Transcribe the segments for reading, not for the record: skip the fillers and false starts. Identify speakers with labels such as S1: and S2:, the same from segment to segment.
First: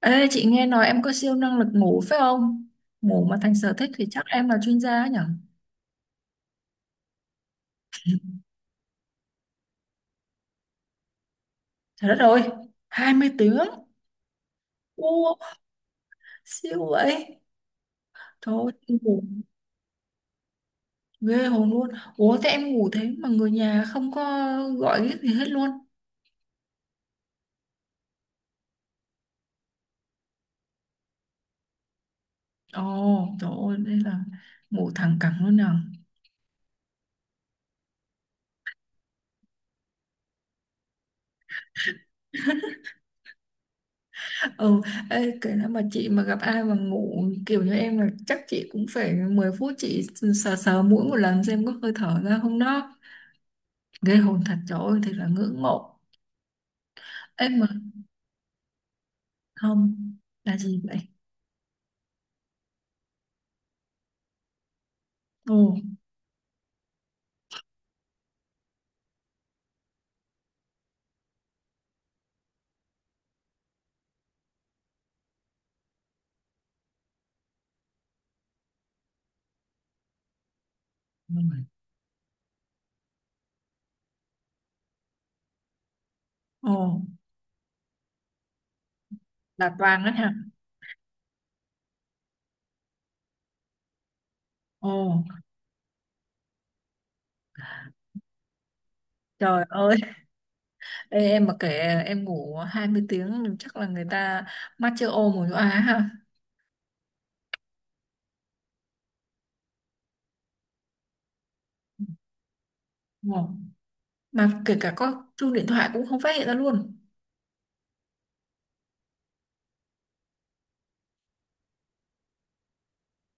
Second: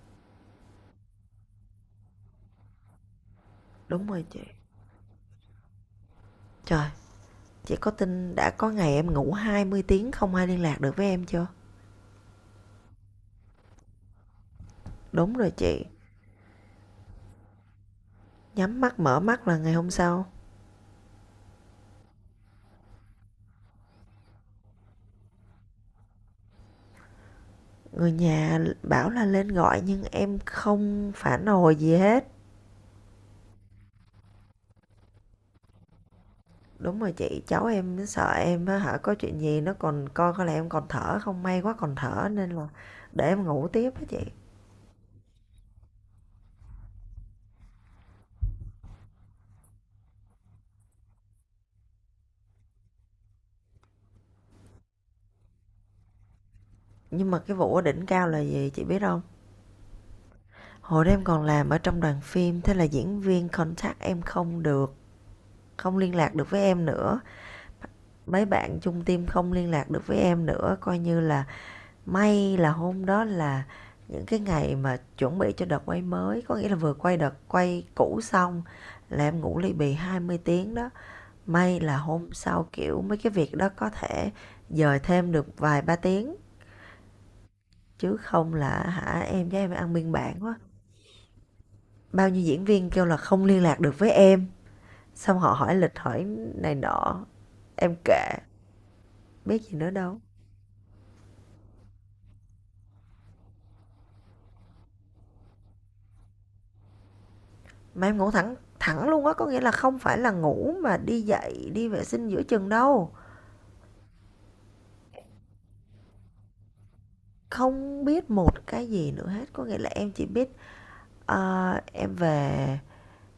S1: Ê, chị nghe nói em có siêu năng lực ngủ phải không? Ngủ mà thành sở thích thì
S2: Đúng rồi
S1: chắc
S2: chị.
S1: em là chuyên gia ấy nhở?
S2: Trời, chị có tin đã có ngày em ngủ 20 tiếng không ai liên lạc được với em chưa?
S1: Trời đất ơi, 20 tiếng.
S2: Đúng
S1: Ô,
S2: rồi chị.
S1: siêu vậy. Trời ơi,
S2: Nhắm mắt mở
S1: ngủ
S2: mắt là ngày hôm sau.
S1: ghê hồn luôn. Ủa, thế em ngủ thế mà người nhà không có gọi cái gì hết luôn.
S2: Người nhà bảo là lên gọi nhưng em không phản hồi gì hết.
S1: Ồ, trời ơi, đây là ngủ thẳng cẳng luôn nào.
S2: Đúng rồi chị, cháu em nó sợ em á hả, có chuyện gì nó còn coi coi là em còn thở không, may quá còn thở nên là để em ngủ tiếp á chị.
S1: Ừ, ê, kể nếu mà chị mà gặp ai mà ngủ kiểu như em là chắc chị cũng phải 10 phút chị sờ sờ mũi một lần xem có hơi thở ra không đó. Ghê hồn thật, trời ơi, thật là ngưỡng mộ.
S2: Nhưng mà
S1: Ê
S2: cái
S1: mà
S2: vụ ở đỉnh cao là gì chị biết không?
S1: không, là gì vậy?
S2: Hồi đó em còn làm ở trong đoàn phim, thế là diễn viên contact em không được,
S1: Ồ,
S2: không liên lạc được với em nữa, mấy bạn chung team không liên lạc được với em nữa, coi như là may là hôm đó là những cái ngày mà chuẩn bị cho đợt quay mới, có nghĩa là vừa quay đợt quay cũ xong là em ngủ ly bì 20 tiếng đó. May là hôm sau kiểu mấy cái việc đó có thể dời thêm được vài ba tiếng,
S1: ồ,
S2: chứ không là hả em với em
S1: là
S2: ăn
S1: Toàn đó
S2: biên
S1: hả?
S2: bản quá. Bao nhiêu diễn viên kêu là không liên lạc được với em,
S1: Ồ,
S2: xong họ hỏi lịch hỏi này nọ, em kệ, biết
S1: trời
S2: gì nữa
S1: ơi.
S2: đâu.
S1: Ê, em mà kể em ngủ 20 tiếng thì chắc là người ta mắt chưa ô mù chỗ á ha.
S2: Mà em ngủ thẳng thẳng luôn á, có nghĩa là không phải là ngủ mà đi dậy đi vệ sinh giữa chừng đâu,
S1: Ồ, mà kể cả có chuông điện thoại cũng không phát hiện ra luôn.
S2: không biết một cái gì nữa hết, có nghĩa là em chỉ biết ờ, em về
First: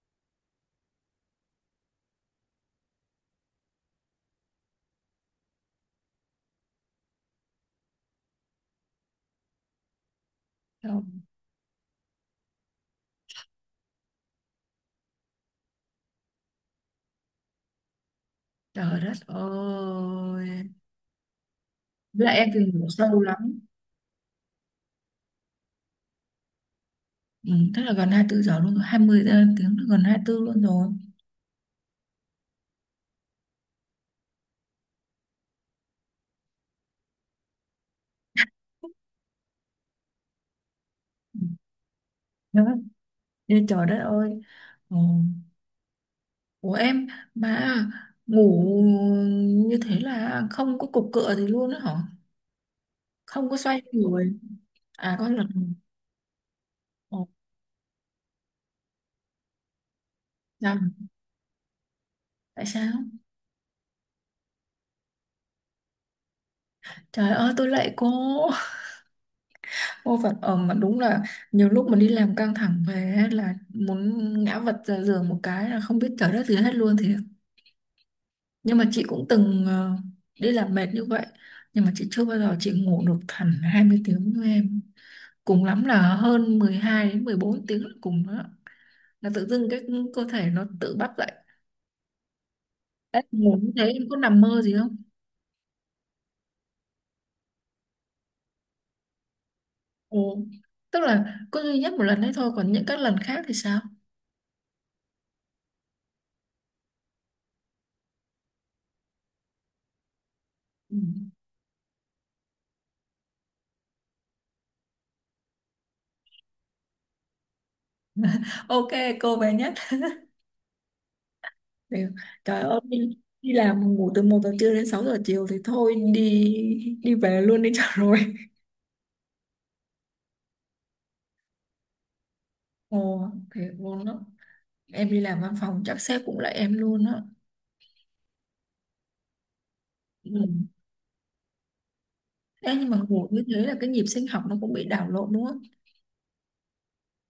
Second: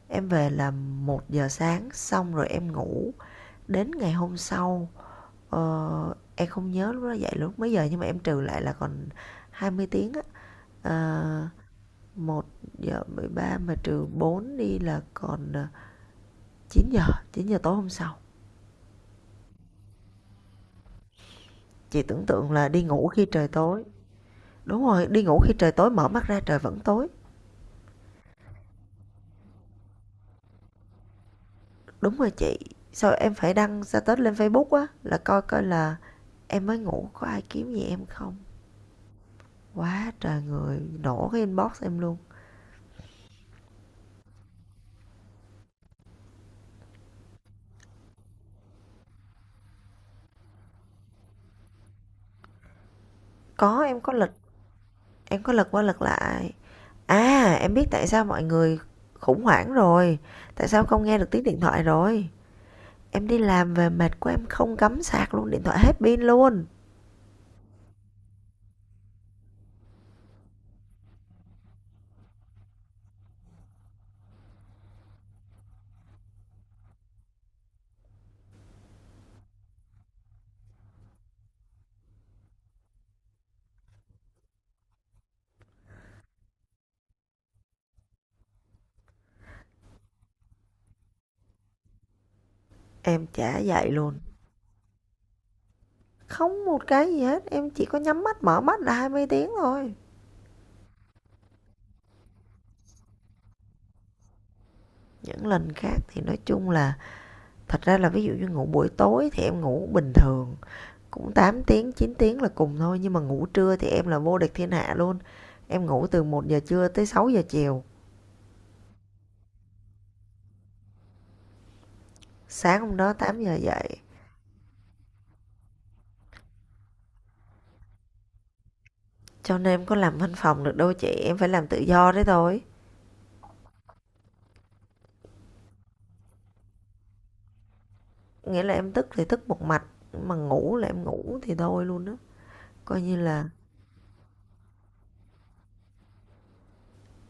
S2: em về là 1 giờ sáng xong rồi em ngủ đến ngày hôm sau. Em không nhớ lúc đó dậy lúc mấy giờ, nhưng mà em trừ lại là còn 20 tiếng á.
S1: Trời,
S2: Ờ, 1:13 mà trừ 4 đi là còn 9 giờ, 9 giờ tối hôm sau.
S1: trời đất ơi.
S2: Chị
S1: Với
S2: tưởng
S1: lại em
S2: tượng
S1: thì
S2: là đi
S1: ngủ
S2: ngủ
S1: sâu
S2: khi trời
S1: lắm.
S2: tối. Đúng rồi, đi ngủ khi trời tối mở mắt ra trời vẫn tối.
S1: Ừ, tức là gần 24 giờ luôn rồi, 20 tiếng, gần 24 luôn rồi.
S2: Đúng rồi chị. Sao em phải đăng status lên Facebook á, là coi coi là em mới ngủ có ai kiếm gì em không. Quá trời người nổ cái
S1: Ừ,
S2: inbox em luôn.
S1: đó. Ê, trời đất ơi. Ồ. Của em mà ngủ như thế là không có cục cựa gì luôn á hả? Không có xoay
S2: Có, em có lịch,
S1: người à? Có
S2: em
S1: lần.
S2: có lật qua lật lại.
S1: Ồ,
S2: À, em biết tại sao mọi người khủng hoảng rồi. Tại sao
S1: sao?
S2: không nghe được tiếng điện thoại rồi.
S1: Tại sao?
S2: Em đi làm về mệt của em không cắm sạc luôn, điện thoại hết pin luôn.
S1: Trời ơi, tôi lạy cô. Cô vật ở mà đúng là nhiều lúc mà đi làm căng thẳng về á, là muốn ngã vật ra giường một cái là không biết trời đất gì hết luôn thì nhưng mà chị cũng từng đi làm mệt như vậy, nhưng mà chị chưa bao giờ chị ngủ được hẳn 20 tiếng như em, cùng lắm là hơn 12 đến 14 tiếng là cùng đó, là tự dưng cái cơ thể nó tự bắt dậy. Ê,
S2: Em
S1: ngủ
S2: chả
S1: như thế
S2: dậy
S1: em có
S2: luôn.
S1: nằm mơ gì không?
S2: Không một cái gì hết, em chỉ có nhắm mắt mở mắt là 20 tiếng thôi.
S1: Ừ. Tức là có duy nhất một lần đấy thôi, còn những các lần khác thì sao?
S2: Những lần khác thì nói chung là thật ra là ví dụ như ngủ buổi tối thì em ngủ bình thường
S1: Ừ.
S2: cũng 8 tiếng 9 tiếng là cùng thôi, nhưng mà ngủ trưa thì em là vô địch thiên hạ luôn. Em ngủ từ 1 giờ trưa tới 6 giờ chiều,
S1: Ok, cô bé nhất. Thì, trời ơi
S2: sáng hôm đó
S1: đi,
S2: 8
S1: đi
S2: giờ
S1: làm mà
S2: dậy.
S1: ngủ từ 1 giờ trưa đến 6 giờ chiều thì thôi đi, đi về luôn đi cho rồi.
S2: Cho nên em có làm văn phòng được đâu chị, em phải làm tự do đấy thôi.
S1: Ồ, thế vốn đó. Em đi làm văn phòng chắc sếp cũng lại em luôn á.
S2: Nghĩa là em thức thì thức một mạch,
S1: Ừ.
S2: mà
S1: Ừ.
S2: ngủ là em ngủ thì thôi luôn đó.
S1: Ê, nhưng mà
S2: Coi như
S1: ngủ như
S2: là
S1: thế là cái nhịp sinh học nó cũng bị đảo lộn đúng không?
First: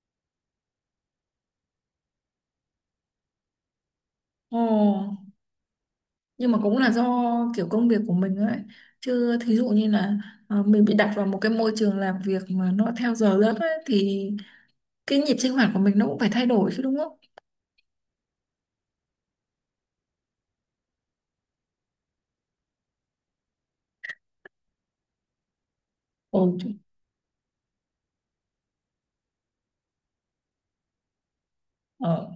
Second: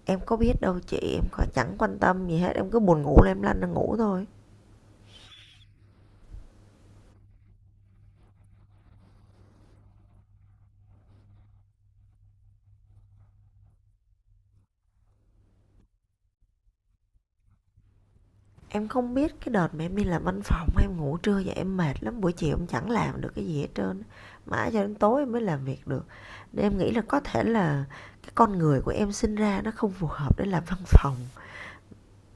S2: em có biết đâu chị, em có chẳng quan tâm gì hết, em cứ buồn ngủ là em lăn ra ngủ thôi.
S1: Ồ, nhưng mà cũng là do kiểu công việc của mình ấy, chứ thí dụ như là mình bị đặt vào một cái môi trường làm việc mà nó theo giờ giấc ấy, thì cái nhịp sinh hoạt của mình nó cũng phải thay đổi chứ đúng không?
S2: Em không biết cái đợt mà em đi làm văn phòng em ngủ trưa vậy em mệt lắm, buổi chiều em chẳng làm được cái gì hết trơn, mãi cho đến tối em mới làm việc được.
S1: Ồ,
S2: Nên
S1: trời.
S2: em nghĩ là có thể là cái con người của em sinh ra nó không phù hợp để làm văn phòng.
S1: ờ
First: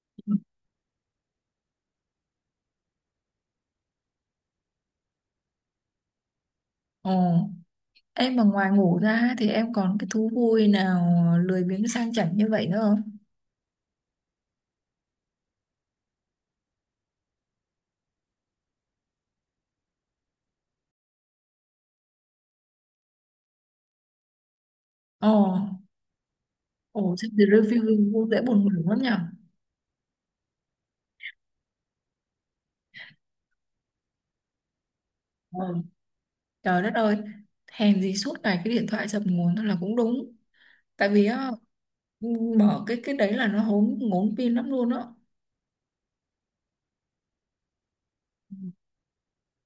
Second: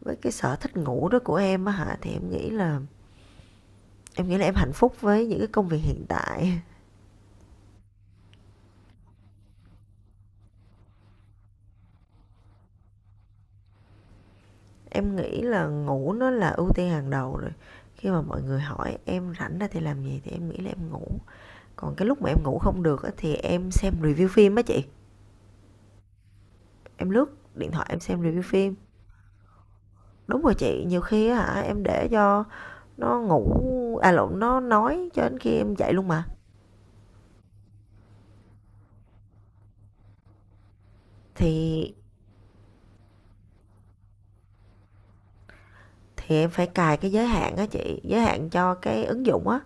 S2: Với cái sở thích ngủ đó của em á hả, thì em nghĩ là em hạnh phúc với những cái công việc hiện tại.
S1: ờ em mà ngoài ngủ ra ấy, thì em còn cái thú vui nào lười biếng sang chảnh như vậy nữa không?
S2: Em nghĩ là ngủ nó là ưu tiên hàng đầu rồi. Khi mà mọi người hỏi em rảnh ra thì làm gì thì em nghĩ là em ngủ. Còn cái lúc mà em ngủ không được á, thì em xem review phim á chị.
S1: Ồ, ồ,
S2: Em lướt
S1: xem the
S2: điện thoại em
S1: review
S2: xem
S1: cũng dễ
S2: review
S1: buồn ngủ
S2: phim.
S1: lắm nhở.
S2: Đúng rồi chị, nhiều khi hả em để cho nó ngủ, à lộn, nó nói cho đến khi
S1: Ờ.
S2: em dậy luôn mà.
S1: Trời đất ơi, hèn gì suốt ngày cái điện thoại dập nguồn thôi là cũng đúng. Tại vì á,
S2: Thì
S1: mở cái đấy là nó hốn ngốn pin lắm luôn á.
S2: thì em phải cài cái giới hạn á chị, giới hạn cho cái ứng dụng á,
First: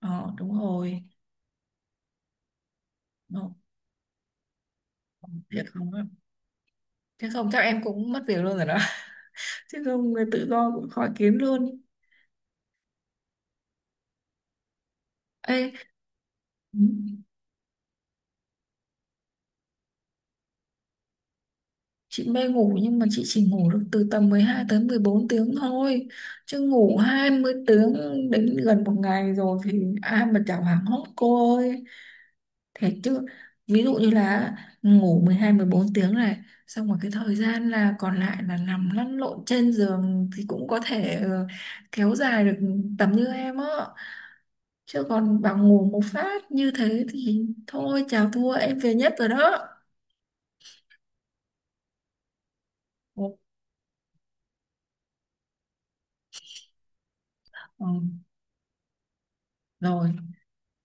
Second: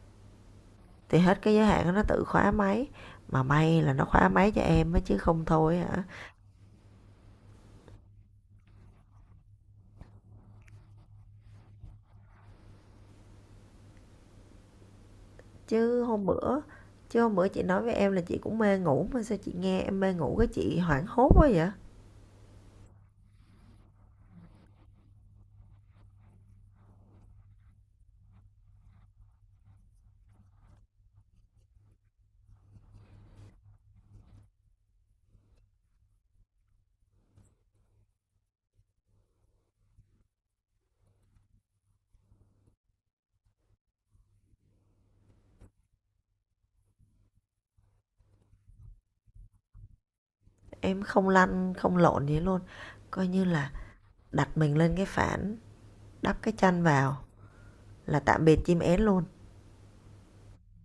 S1: Ờ, đúng rồi.
S2: thì hết cái giới hạn nó tự khóa máy.
S1: Ồ,
S2: Mà may là nó khóa máy cho em á chứ không
S1: thiệt
S2: thôi
S1: không á?
S2: hả?
S1: Thế không chắc em cũng mất việc luôn rồi đó. Chứ không người tự do cũng khó kiếm luôn. Ê,
S2: Chứ hôm bữa
S1: ừ,
S2: chứ hôm bữa chị nói với em là chị cũng mê ngủ, mà sao chị nghe em mê ngủ cái chị hoảng hốt quá vậy?
S1: chị mê ngủ nhưng mà chị chỉ ngủ được từ tầm 12 tới 14 tiếng thôi. Chứ ngủ 20 tiếng đến gần một ngày rồi thì ai mà chả hoảng hốt cô ơi. Thế chứ ví dụ như là ngủ 12 14 tiếng này, xong rồi cái thời gian là còn lại là nằm lăn lộn trên giường thì cũng có thể kéo dài được tầm như em á. Chứ còn bảo ngủ một phát như thế thì thôi, chào thua, em về nhất rồi đó.
S2: Em không lăn không lộn gì luôn. Coi
S1: Ồ,
S2: như là đặt mình lên cái phản, đắp cái chăn vào
S1: ừ,
S2: là tạm biệt chim én luôn.
S1: rồi,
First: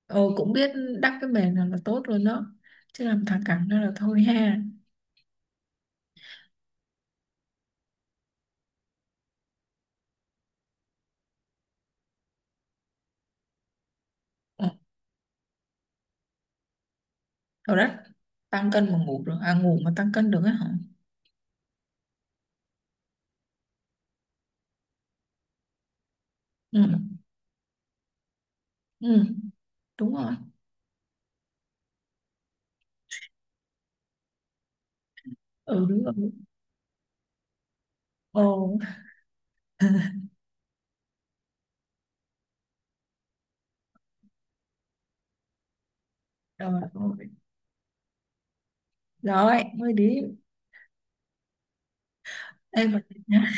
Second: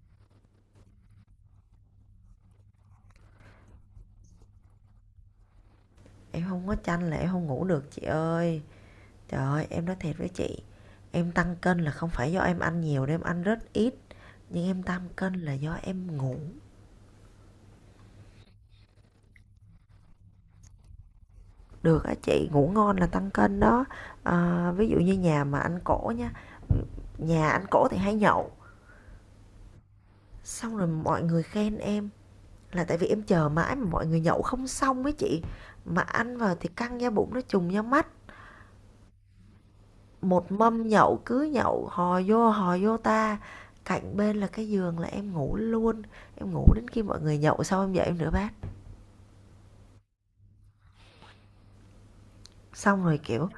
S1: cũng biết đắp cái mền là tốt luôn đó. Chứ làm thằng cẳng đó là thôi ha.
S2: Em không có chăn là em không ngủ được chị ơi. Trời ơi em nói thiệt với chị, em tăng cân là không phải do em ăn nhiều đâu, em ăn rất ít,
S1: Ừ,
S2: nhưng em tăng cân là do em ngủ.
S1: rồi đấy, tăng cân mà ngủ được, à ngủ mà tăng cân được á hả?
S2: Được á chị, ngủ ngon là tăng cân đó. À, ví dụ như nhà mà anh cỗ nha,
S1: Ừ,
S2: nhà anh cỗ thì hay nhậu,
S1: ừ, đúng rồi.
S2: xong rồi mọi người khen em là tại vì em chờ mãi mà mọi người nhậu không xong với chị,
S1: Ừ,
S2: mà
S1: đúng rồi.
S2: ăn vào thì căng da bụng nó trùng da mắt.
S1: Ồ,
S2: Một mâm nhậu cứ nhậu, hò vô ta, cạnh bên là cái giường là em ngủ luôn, em ngủ
S1: rồi,
S2: đến khi mọi
S1: rồi,
S2: người nhậu xong em dậy em rửa bát.
S1: rồi, mới đi. Ê, mà
S2: Xong rồi,
S1: nhá.
S2: kiểu,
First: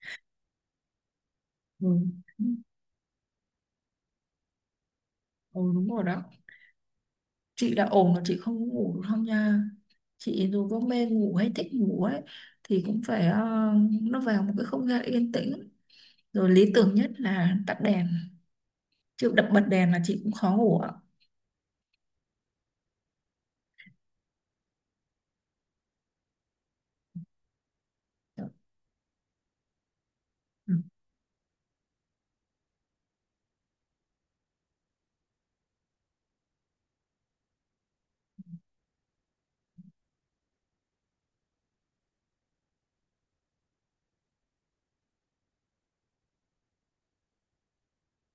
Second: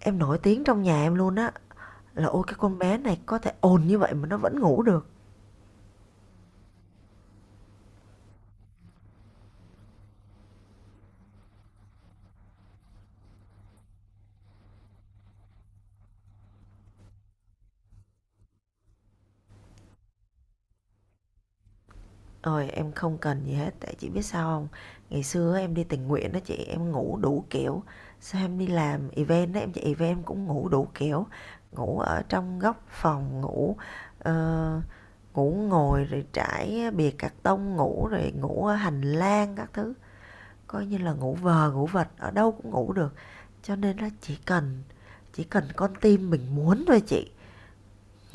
S2: em nổi tiếng trong nhà em luôn á,
S1: Ừ.
S2: là "Ôi, cái con bé này có thể ồn như vậy mà nó vẫn ngủ được."
S1: Ồ, đúng rồi đó. Chị đã ổn mà chị không có ngủ được không nha. Chị dù có mê ngủ hay thích ngủ ấy, thì cũng phải nó vào một cái không gian yên tĩnh. Rồi lý tưởng nhất là tắt đèn. Chứ đập bật đèn là chị cũng khó ngủ ạ.
S2: Ôi, em không cần gì hết, tại chị biết sao không. Ngày xưa em đi tình nguyện đó chị, em ngủ đủ kiểu, xong em đi làm event đó em chạy event em cũng ngủ
S1: Ừ.
S2: đủ kiểu, ngủ ở trong góc phòng, ờ, ngủ ngồi rồi trải bìa cạc tông ngủ, rồi ngủ ở hành lang các thứ, coi như là ngủ vờ ngủ vật, ở đâu cũng ngủ được. Cho nên á chỉ cần con tim mình muốn thôi chị,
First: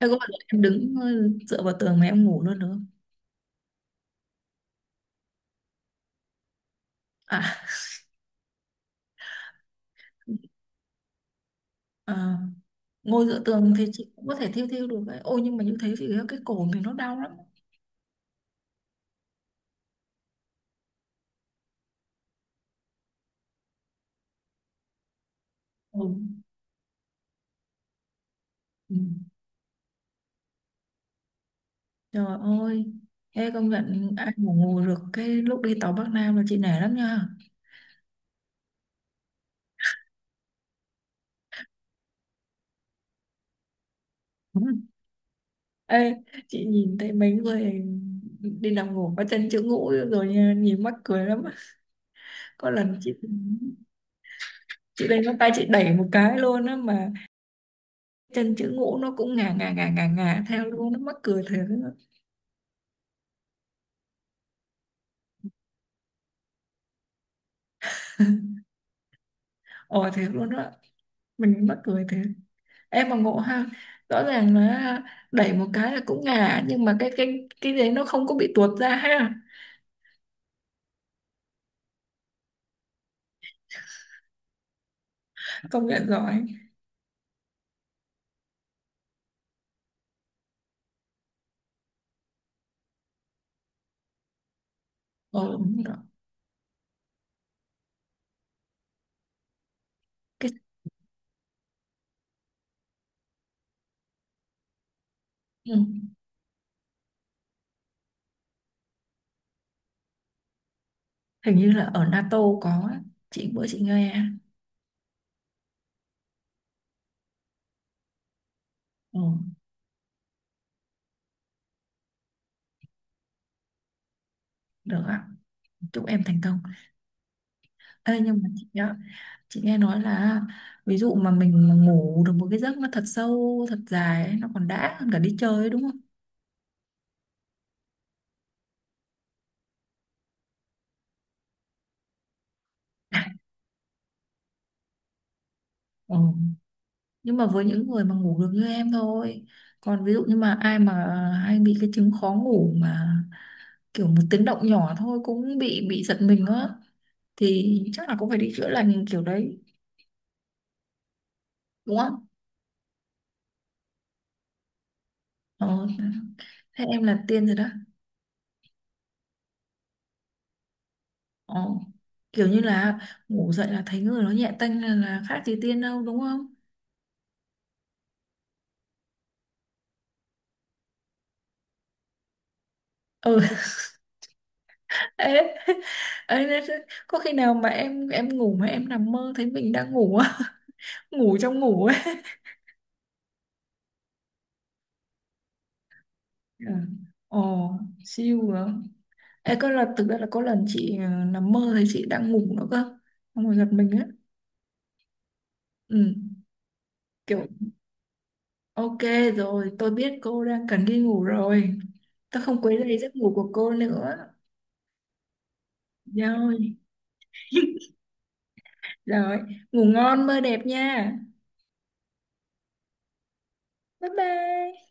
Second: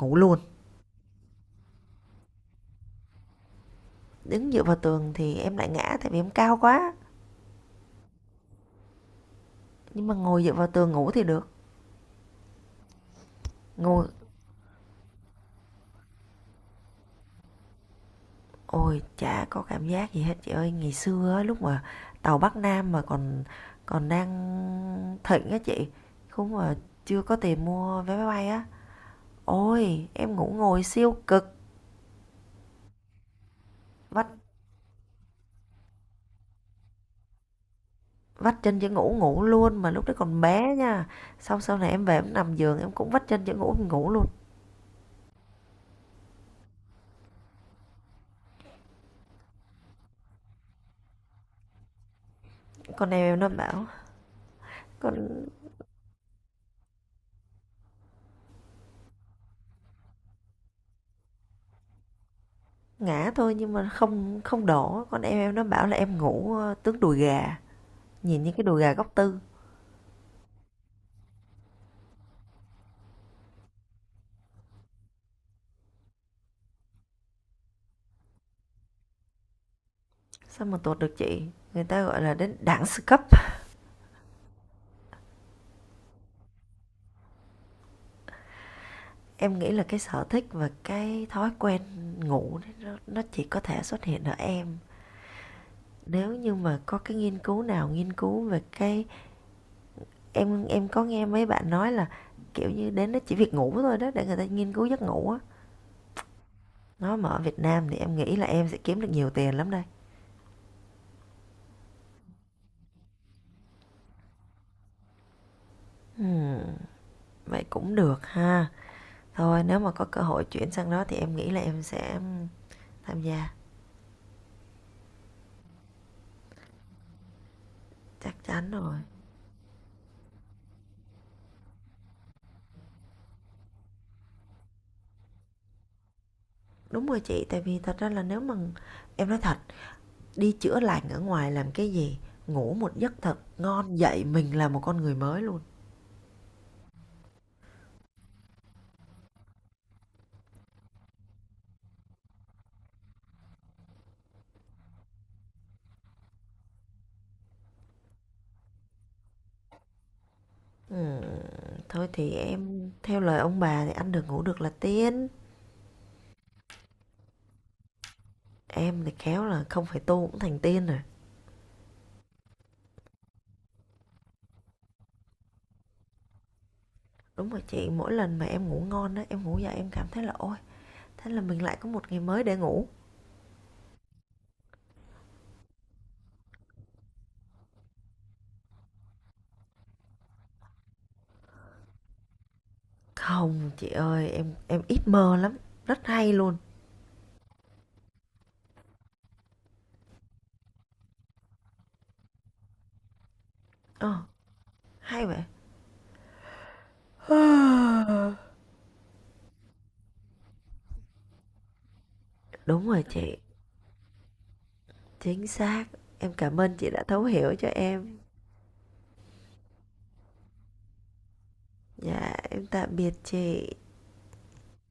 S1: Thế có bao giờ
S2: luôn.
S1: em đứng dựa vào tường mà em ngủ luôn được không?
S2: Đứng dựa vào tường thì em lại ngã tại vì em cao quá,
S1: À,
S2: nhưng mà ngồi dựa vào tường ngủ thì được.
S1: à, ngồi dựa tường thì
S2: Ngồi
S1: chị cũng có thể thiêu thiêu được ấy. Ôi nhưng mà như thế thì cái cổ mình nó đau lắm.
S2: ôi, chả có cảm giác gì hết chị ơi. Ngày xưa á, lúc mà tàu Bắc Nam mà còn còn đang thịnh á chị,
S1: Ừ.
S2: không mà chưa có tiền mua vé máy bay á,
S1: Ừ.
S2: ôi, em ngủ ngồi siêu cực,
S1: Trời ơi, ê công nhận
S2: vắt
S1: ai mà ngủ được cái lúc đi tàu Bắc Nam là chị nể lắm nha.
S2: vắt chân chữ ngủ ngủ luôn, mà lúc đấy còn bé nha. Xong sau này em về em nằm giường em cũng vắt chân chữ ngủ em ngủ luôn.
S1: Ê, chị nhìn thấy mấy người đi làm ngủ có chân chữ ngũ rồi nha, nhìn mắc cười lắm. Có lần
S2: Con
S1: chị
S2: em nó bảo
S1: lên ngón
S2: con
S1: tay chị đẩy một cái luôn á, mà chân chữ ngũ nó cũng ngà ngà ngà ngà ngà theo luôn, nó mắc cười thiệt á.
S2: ngã thôi nhưng mà không không đổ, con em nó bảo là em ngủ tướng đùi gà, nhìn những cái đùi gà góc tư.
S1: Ồ, thiệt luôn đó, mình mắc cười thiệt. Em mà ngộ ha, rõ ràng là đẩy một cái là cũng ngà, nhưng mà cái đấy nó không có bị tuột ra ha.
S2: Sao mà tuột được chị? Người ta gọi là đến đẳng sư cấp.
S1: Công nhận giỏi.
S2: Em nghĩ là cái sở thích và cái thói quen ngủ nó chỉ có thể xuất hiện ở em.
S1: Ờ, đúng rồi.
S2: Nếu như mà có cái nghiên cứu nào nghiên cứu về cái
S1: Cái,
S2: em có nghe mấy bạn nói là kiểu như đến đó chỉ việc ngủ thôi đó để người ta nghiên cứu giấc ngủ á.
S1: ừ,
S2: Nó mà ở Việt Nam thì em nghĩ là em sẽ kiếm được nhiều tiền lắm đây.
S1: hình như là ở NATO có á. Chị bữa chị nghe.
S2: Hmm, vậy cũng được ha.
S1: Ừ,
S2: Thôi nếu mà có cơ hội chuyển sang đó thì em nghĩ là em sẽ tham gia,
S1: được ạ, chúc em thành công. Ê,
S2: chắc
S1: nhưng mà chị,
S2: chắn
S1: nhá,
S2: rồi.
S1: chị nghe nói là ví dụ mà mình mà ngủ được một cái giấc nó thật sâu thật dài ấy, nó còn đã hơn cả đi chơi ấy, đúng không?
S2: Đúng rồi chị, tại vì thật ra là nếu mà em nói thật, đi chữa lành ở ngoài làm cái gì, ngủ một giấc thật ngon dậy mình là một con người mới luôn.
S1: Ừ. Nhưng mà với những người mà ngủ được như em thôi, còn ví dụ như mà ai mà hay bị cái chứng khó ngủ mà kiểu một tiếng động nhỏ thôi cũng bị giật mình á, thì chắc là cũng phải đi chữa lành kiểu đấy
S2: Ừm,
S1: đúng
S2: thôi
S1: không?
S2: thì em theo lời ông bà thì ăn được ngủ được là tiên.
S1: Ờ, thế em là tiên rồi đó.
S2: Em thì khéo là không phải tu cũng thành tiên rồi.
S1: Ờ, kiểu như là ngủ dậy là thấy người nó nhẹ tênh là khác gì tiên đâu đúng không?
S2: Đúng rồi chị, mỗi lần mà em ngủ ngon á, em ngủ dậy em cảm thấy là ôi, thế là mình lại có một ngày mới để ngủ.
S1: Ừ. Ê, nên có khi nào mà em ngủ mà em nằm mơ thấy mình đang ngủ á, ngủ trong ngủ ấy.
S2: Không chị ơi, em ít mơ lắm, rất hay luôn.
S1: Ừ. Ồ, siêu rồi. Ê, có lần thực ra là có lần chị nằm mơ thấy chị đang ngủ nữa cơ. Xong rồi giật mình á.
S2: Ờ, hay vậy.
S1: Ừ, kiểu ok rồi, tôi biết cô đang cần đi ngủ rồi. Tôi không quấy
S2: Đúng
S1: rầy
S2: rồi
S1: giấc ngủ
S2: chị,
S1: của cô nữa.
S2: chính xác. Em cảm
S1: Rồi.
S2: ơn chị đã thấu hiểu cho em.
S1: Rồi, ngủ ngon mơ đẹp nha.
S2: Dạ em tạm biệt chị
S1: Bye bye.